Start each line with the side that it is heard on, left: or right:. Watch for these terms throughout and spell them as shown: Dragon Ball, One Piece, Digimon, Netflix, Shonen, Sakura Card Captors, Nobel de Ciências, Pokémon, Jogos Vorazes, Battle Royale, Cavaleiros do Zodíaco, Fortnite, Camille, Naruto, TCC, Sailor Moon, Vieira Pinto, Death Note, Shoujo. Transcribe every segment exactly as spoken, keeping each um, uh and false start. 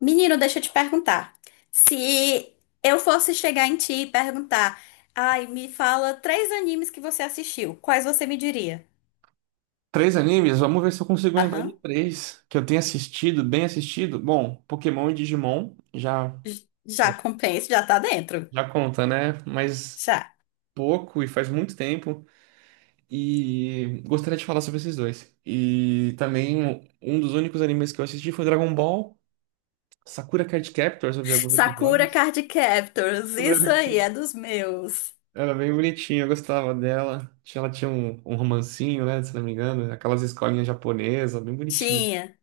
left: Menino, deixa eu te perguntar. Se eu fosse chegar em ti e perguntar, ai, me fala três animes que você assistiu, quais você me diria?
right: Três animes? Vamos ver se eu consigo lembrar de
left: Aham,
right: três que eu tenho assistido, bem assistido. Bom, Pokémon e Digimon já,
left: já
right: já,
left: compensa, já tá dentro.
right: já conta, né? Mas
left: Já.
right: pouco e faz muito tempo. E gostaria de falar sobre esses dois. E também um um dos únicos animes que eu assisti foi Dragon Ball, Sakura Card Captors, eu vi alguns
left: Sakura
right: episódios.
left: Card Captors,
right: Quando eu
left: isso
right: era
left: aí, é
right: criança.
left: dos meus.
right: Era bem bonitinha, eu gostava dela. Tinha- Ela tinha um, um romancinho, né? Se não me engano, aquelas escolinhas japonesas, bem bonitinho.
left: Tinha.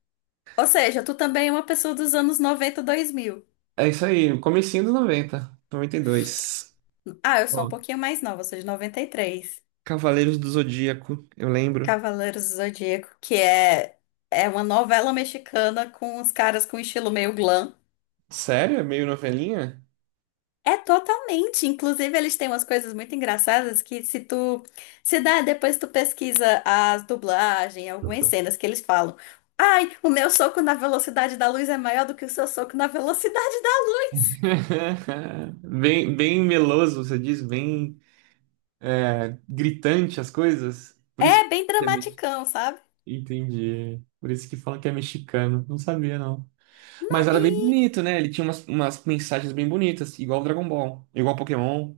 left: Ou seja, tu também é uma pessoa dos anos noventa dois mil.
right: É isso aí, comecinho dos noventa, noventa e dois.
left: Ah, eu sou um
right: Ó,
left: pouquinho mais nova, eu sou de três.
right: Cavaleiros do Zodíaco, eu lembro.
left: Cavaleiros do Zodíaco, que é, é uma novela mexicana com os caras com estilo meio glam.
right: Sério? É meio novelinha?
left: É totalmente. Inclusive, eles têm umas coisas muito engraçadas que se tu se dá, depois tu pesquisa as dublagens, algumas cenas que eles falam. Ai, o meu soco na velocidade da luz é maior do que o seu soco na velocidade da.
right: Bem, bem meloso, você diz, bem gritante as coisas. Por isso que
left: É bem
right: é mex-
left: dramaticão, sabe?
right: entendi. Por isso que falam que é mexicano. Não sabia, não. Mas
left: Não,
right: era bem
left: e
right: bonito, né? Ele tinha umas, umas mensagens bem bonitas, igual o Dragon Ball, igual Pokémon.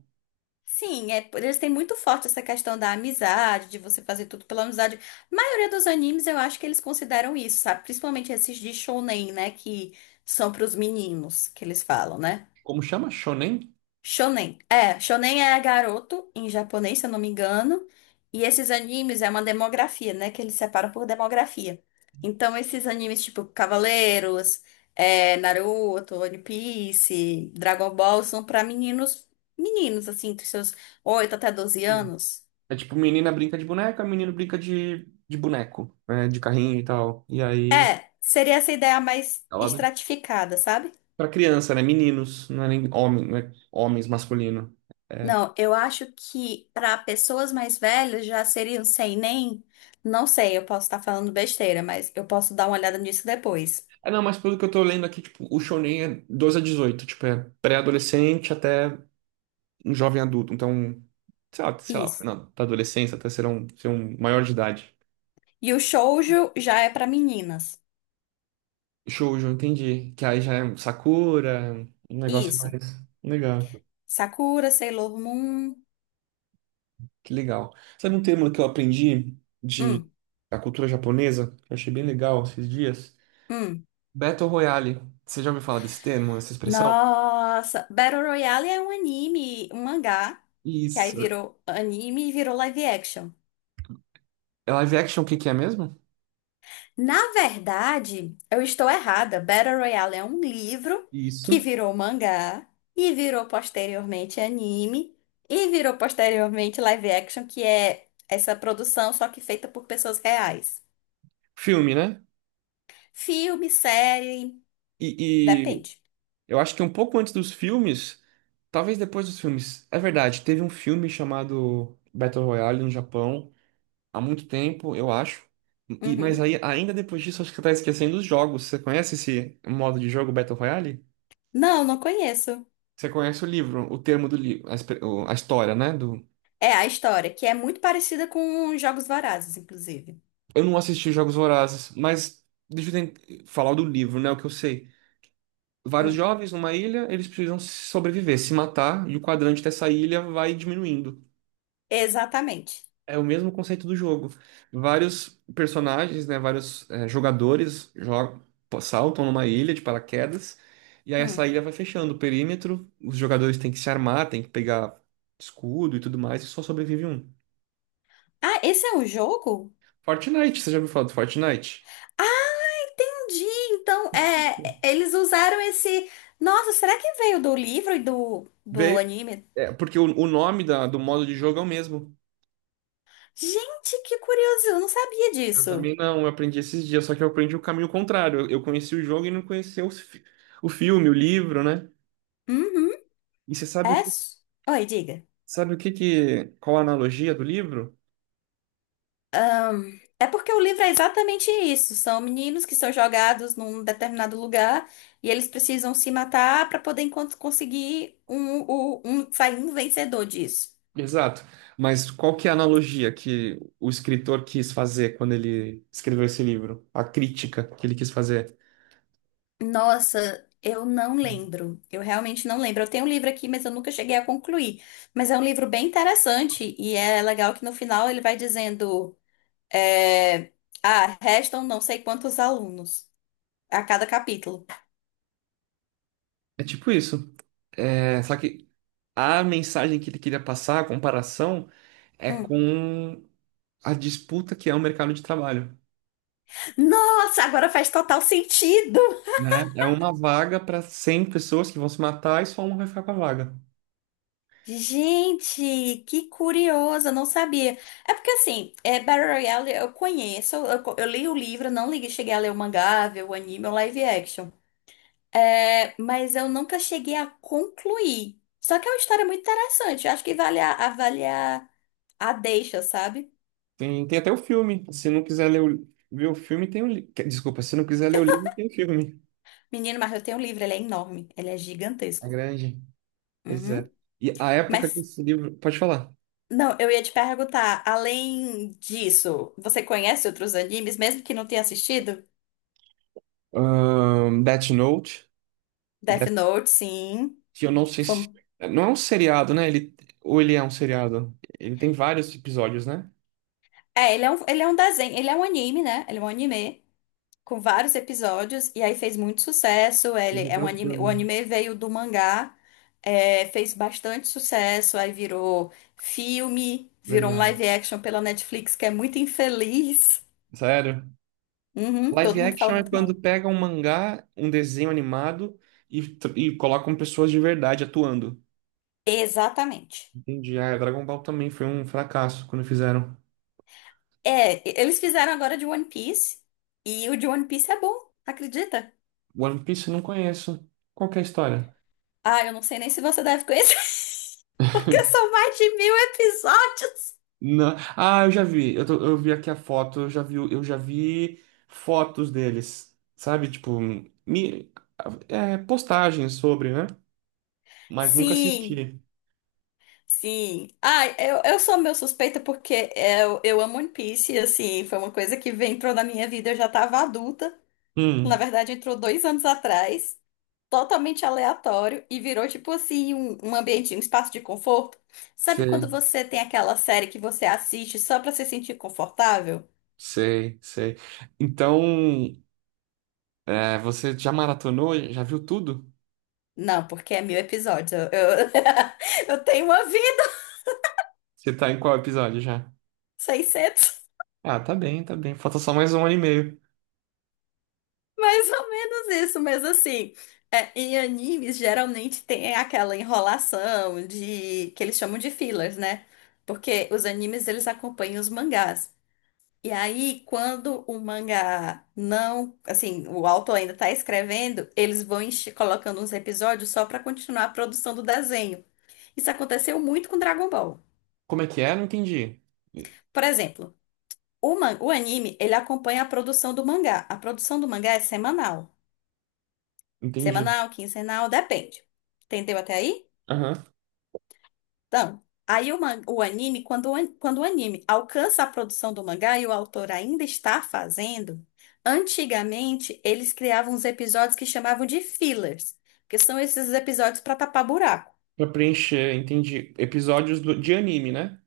left: sim, é, eles têm muito forte essa questão da amizade, de você fazer tudo pela amizade. A maioria dos animes eu acho que eles consideram isso, sabe? Principalmente esses de shounen, né? Que são pros meninos que eles falam, né?
right: Como chama? Shonen?
left: Shonen. É, shonen é garoto em japonês, se eu não me engano. E esses animes é uma demografia, né? Que eles separam por demografia. Então, esses animes tipo Cavaleiros, é, Naruto, One Piece, Dragon Ball são pra meninos, meninos, assim, dos seus oito até doze anos.
right: É tipo, menina brinca de boneca, menino brinca de, de boneco, né? De carrinho e tal. E aí,
left: É, seria essa ideia mais
right: ela,
left: estratificada, sabe?
right: pra criança, né? Meninos, não é nem homem, não é homens masculino. É,
left: Não, eu acho que para pessoas mais velhas já seriam um sem nem. Não sei, eu posso estar falando besteira, mas eu posso dar uma olhada nisso depois.
right: é, não, mas pelo que eu tô lendo aqui, tipo, o shounen é doze a dezoito, tipo, é pré-adolescente até um jovem adulto. Então, sei lá, sei lá,
left: Isso.
right: não, da adolescência até ser um, ser um maior de idade.
left: E o shoujo já é para meninas.
right: Shoujo, entendi. Que aí já é um Sakura, um negócio
left: Isso.
right: mais legal.
left: Sakura, Sailor Moon.
right: Que legal. Sabe um termo que eu aprendi de
left: Hum,
right: da cultura japonesa, que eu achei bem legal esses dias?
left: hum.
right: Battle Royale. Você já ouviu falar desse termo, dessa expressão?
left: Nossa, Battle Royale é um anime, um mangá, que aí
right: Isso.
left: virou anime e virou live action.
right: É live action, o que que é mesmo?
left: Na verdade, eu estou errada. Battle Royale é um livro que
right: Isso.
left: virou mangá e virou posteriormente anime e virou posteriormente live action, que é essa produção só que feita por pessoas reais.
right: Filme, né?
left: Filme, série,
right: E, e
left: depende.
right: eu acho que um pouco antes dos filmes, talvez depois dos filmes. É verdade, teve um filme chamado Battle Royale no Japão há muito tempo, eu acho. E, mas
left: Uhum.
right: aí, ainda depois disso, acho que você tá esquecendo os jogos. Você conhece esse modo de jogo Battle Royale?
left: Não, não conheço.
right: Você conhece o livro, o termo do livro, a, espe- o- a história, né? Do...
left: É a história, que é muito parecida com Jogos Vorazes, inclusive.
right: Eu não assisti Jogos Vorazes, mas deixa eu ten- falar do livro, né? O que eu sei. Vários
left: Hum.
right: jovens numa ilha, eles precisam sobreviver, se matar, e o quadrante dessa ilha vai diminuindo.
left: Exatamente.
right: É o mesmo conceito do jogo. Vários personagens, né? Vários eh, jogadores jogam, saltam numa ilha de paraquedas, e aí essa
left: Hum.
right: ilha vai fechando o perímetro, os jogadores têm que se armar, têm que pegar escudo e tudo mais, e só sobrevive um.
left: Ah, esse é um jogo?
right: Fortnite, você já ouviu falar do Fortnite?
left: Ah, entendi. Então, é, eles usaram esse. Nossa, será que veio do livro e do, do
right: Veio,
left: anime?
right: é, porque o, o nome da- do modo de jogo é o mesmo.
left: Gente, que curioso! Eu não sabia
right: Eu
left: disso.
right: também não, eu aprendi esses dias, só que eu aprendi o caminho contrário. Eu, eu conheci o jogo e não conhecia os fi- o filme, o livro, né?
left: Uhum.
right: E você
left: É.
right: sabe,
left: s- Oi, diga.
right: sabe o que que, qual a analogia do livro?
left: Ah, é porque o livro é exatamente isso. São meninos que são jogados num determinado lugar e eles precisam se matar para poder encon- conseguir um, o- um, sair um vencedor disso.
right: Exato. Mas qual que é a analogia que o escritor quis fazer quando ele escreveu esse livro? A crítica que ele quis fazer.
left: Nossa, eu não lembro. Eu realmente não lembro. Eu tenho um livro aqui, mas eu nunca cheguei a concluir. Mas é um livro bem interessante e é legal que no final ele vai dizendo, é, ah, restam não sei quantos alunos a cada capítulo.
right: É tipo isso. É, só que a mensagem que ele queria passar, a comparação, é
left: Hum.
right: com a disputa que é o mercado de trabalho,
left: Nossa, agora faz total sentido.
right: né? É Uhum. uma vaga para cem pessoas que vão se matar e só um vai ficar com a vaga.
left: Gente, que curiosa, não sabia. É porque assim, é, Battle Royale eu conheço, eu, co- eu li o livro, não li, cheguei a ler o mangá, ver o anime, o live action. É, mas eu nunca cheguei a concluir. Só que é uma história muito interessante. Eu acho que vale a, avaliar a deixa, sabe?
right: Tem, tem até o filme. Se não quiser ler o, ver o filme, tem o livro. Desculpa, se não quiser ler o livro, tem o filme.
left: Menino, mas eu tenho um livro, ele é enorme, ele é
right: A
left: gigantesco.
right: grande. Pois é.
left: Uhum.
right: E a época que
left: Mas,
right: esse livro. Pode falar.
left: não, eu ia te perguntar, além disso, você conhece outros animes, mesmo que não tenha assistido?
right: Ahn, Death Note,
left: Death
right: Death-
left: Note, sim.
right: que eu não sei se.
left: Fom-
right: Não é um seriado, né? Ele, ou ele é um seriado? Ele tem vários episódios, né?
left: É, ele é um, ele é um desenho, ele é um anime, né? Ele é um anime com vários episódios, e aí fez muito sucesso. Ele
right: Teve
left: é
right: até
left: um
right: o
left: anime, o
right: filme,
left: anime veio do mangá, é, fez bastante sucesso, aí virou filme, virou um
right: verdade.
left: live action pela Netflix, que é muito infeliz.
right: Sério?
left: Uhum,
right: Live
left: todo mundo fala
right: action é
left: muito
right: quando
left: mal.
right: pega um mangá, um desenho animado e, tr- e colocam pessoas de verdade atuando.
left: Exatamente.
right: Entendi. Ah, Dragon Ball também foi um fracasso quando fizeram.
left: É, e- eles fizeram agora de One Piece, e o de One Piece é bom, acredita?
right: One Piece eu não conheço. Qual que é a história?
left: Ah, eu não sei nem se você deve conhecer, porque são mais de mil episódios.
right: Não. Ah, eu já vi. Eu, tô- eu vi aqui a foto, eu já vi, o- eu já vi fotos deles. Sabe? Tipo, mi- é, postagens sobre, né? Mas nunca
left: Sim.
right: assisti.
left: Sim. Ah, eu, eu sou meio suspeita porque eu, eu amo One Piece, e, assim, foi uma coisa que vem- entrou na minha vida, eu já tava adulta. Na
right: Hum,
left: verdade, entrou dois anos atrás, totalmente aleatório, e virou, tipo assim, um, um ambiente, um espaço de conforto. Sabe quando
right: sei,
left: você tem aquela série que você assiste só pra se sentir confortável?
right: sei, sei. Então, é, você já maratonou? Já viu tudo?
left: Não, porque é mil episódios. Eu, eu, eu tenho uma vida,
right: Você tá em qual episódio já?
left: seiscentos.
right: Ah, tá bem, tá bem. Falta só mais um ano e meio.
left: Mais ou menos isso, mas assim, é, em animes geralmente tem aquela enrolação de que eles chamam de fillers, né? Porque os animes eles acompanham os mangás. E aí, quando o mangá não, assim, o autor ainda tá escrevendo, eles vão enche- colocando uns episódios só pra continuar a produção do desenho. Isso aconteceu muito com Dragon Ball.
right: Como é que é? Não entendi.
left: Por exemplo, o, man- o anime, ele acompanha a produção do mangá. A produção do mangá é semanal.
right: Entendi.
left: Semanal, quinzenal, depende. Entendeu até aí?
right: Aham.
left: Então, aí o, man- o anime, quando o, an- quando o anime alcança a produção do mangá e o autor ainda está fazendo, antigamente eles criavam uns episódios que chamavam de fillers, que são esses episódios para tapar buraco
right: Pra preencher, entendi. Episódios do- de anime, né?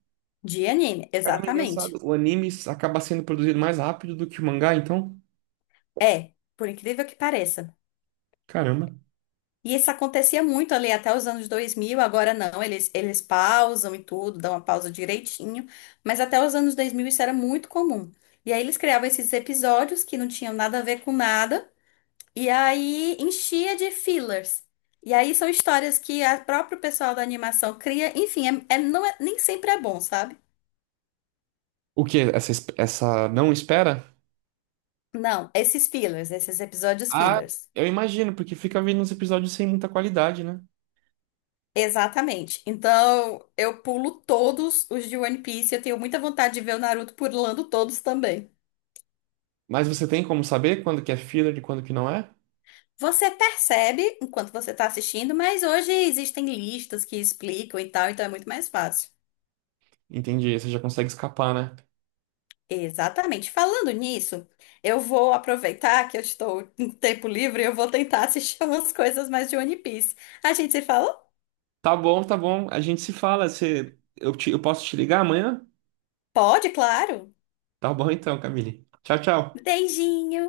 left: de anime,
right: Caramba, é
left: exatamente.
right: engraçado. O anime acaba sendo produzido mais rápido do que o mangá, então?
left: É, por incrível que pareça.
right: Caramba.
left: E isso acontecia muito ali até os anos dois mil, agora não, eles, eles pausam e tudo, dão uma pausa direitinho, mas até os anos dois mil isso era muito comum. E aí eles criavam esses episódios que não tinham nada a ver com nada, e aí enchia de fillers. E aí são histórias que a próprio pessoal da animação cria, enfim, é, é- não é, nem sempre é bom, sabe?
right: O quê? Essa, es- essa não espera?
left: Não, esses fillers, esses episódios
right: Ah,
left: fillers.
right: eu imagino, porque fica vendo uns episódios sem muita qualidade, né?
left: Exatamente. Então, eu pulo todos os de One Piece. Eu tenho muita vontade de ver o Naruto pulando todos também.
right: Mas você tem como saber quando que é filler e quando que não é?
left: Você percebe enquanto você está assistindo, mas hoje existem listas que explicam e tal, então é muito mais fácil.
right: Entendi, você já consegue escapar, né?
left: Exatamente. Falando nisso, eu vou aproveitar que eu estou em tempo livre e eu vou tentar assistir umas coisas mais de One Piece. A gente se fala?
right: Tá bom, tá bom. A gente se fala. Você, eu, te- eu posso te ligar amanhã?
left: Pode, claro.
right: Tá bom então, Camille. Tchau, tchau.
left: Beijinho.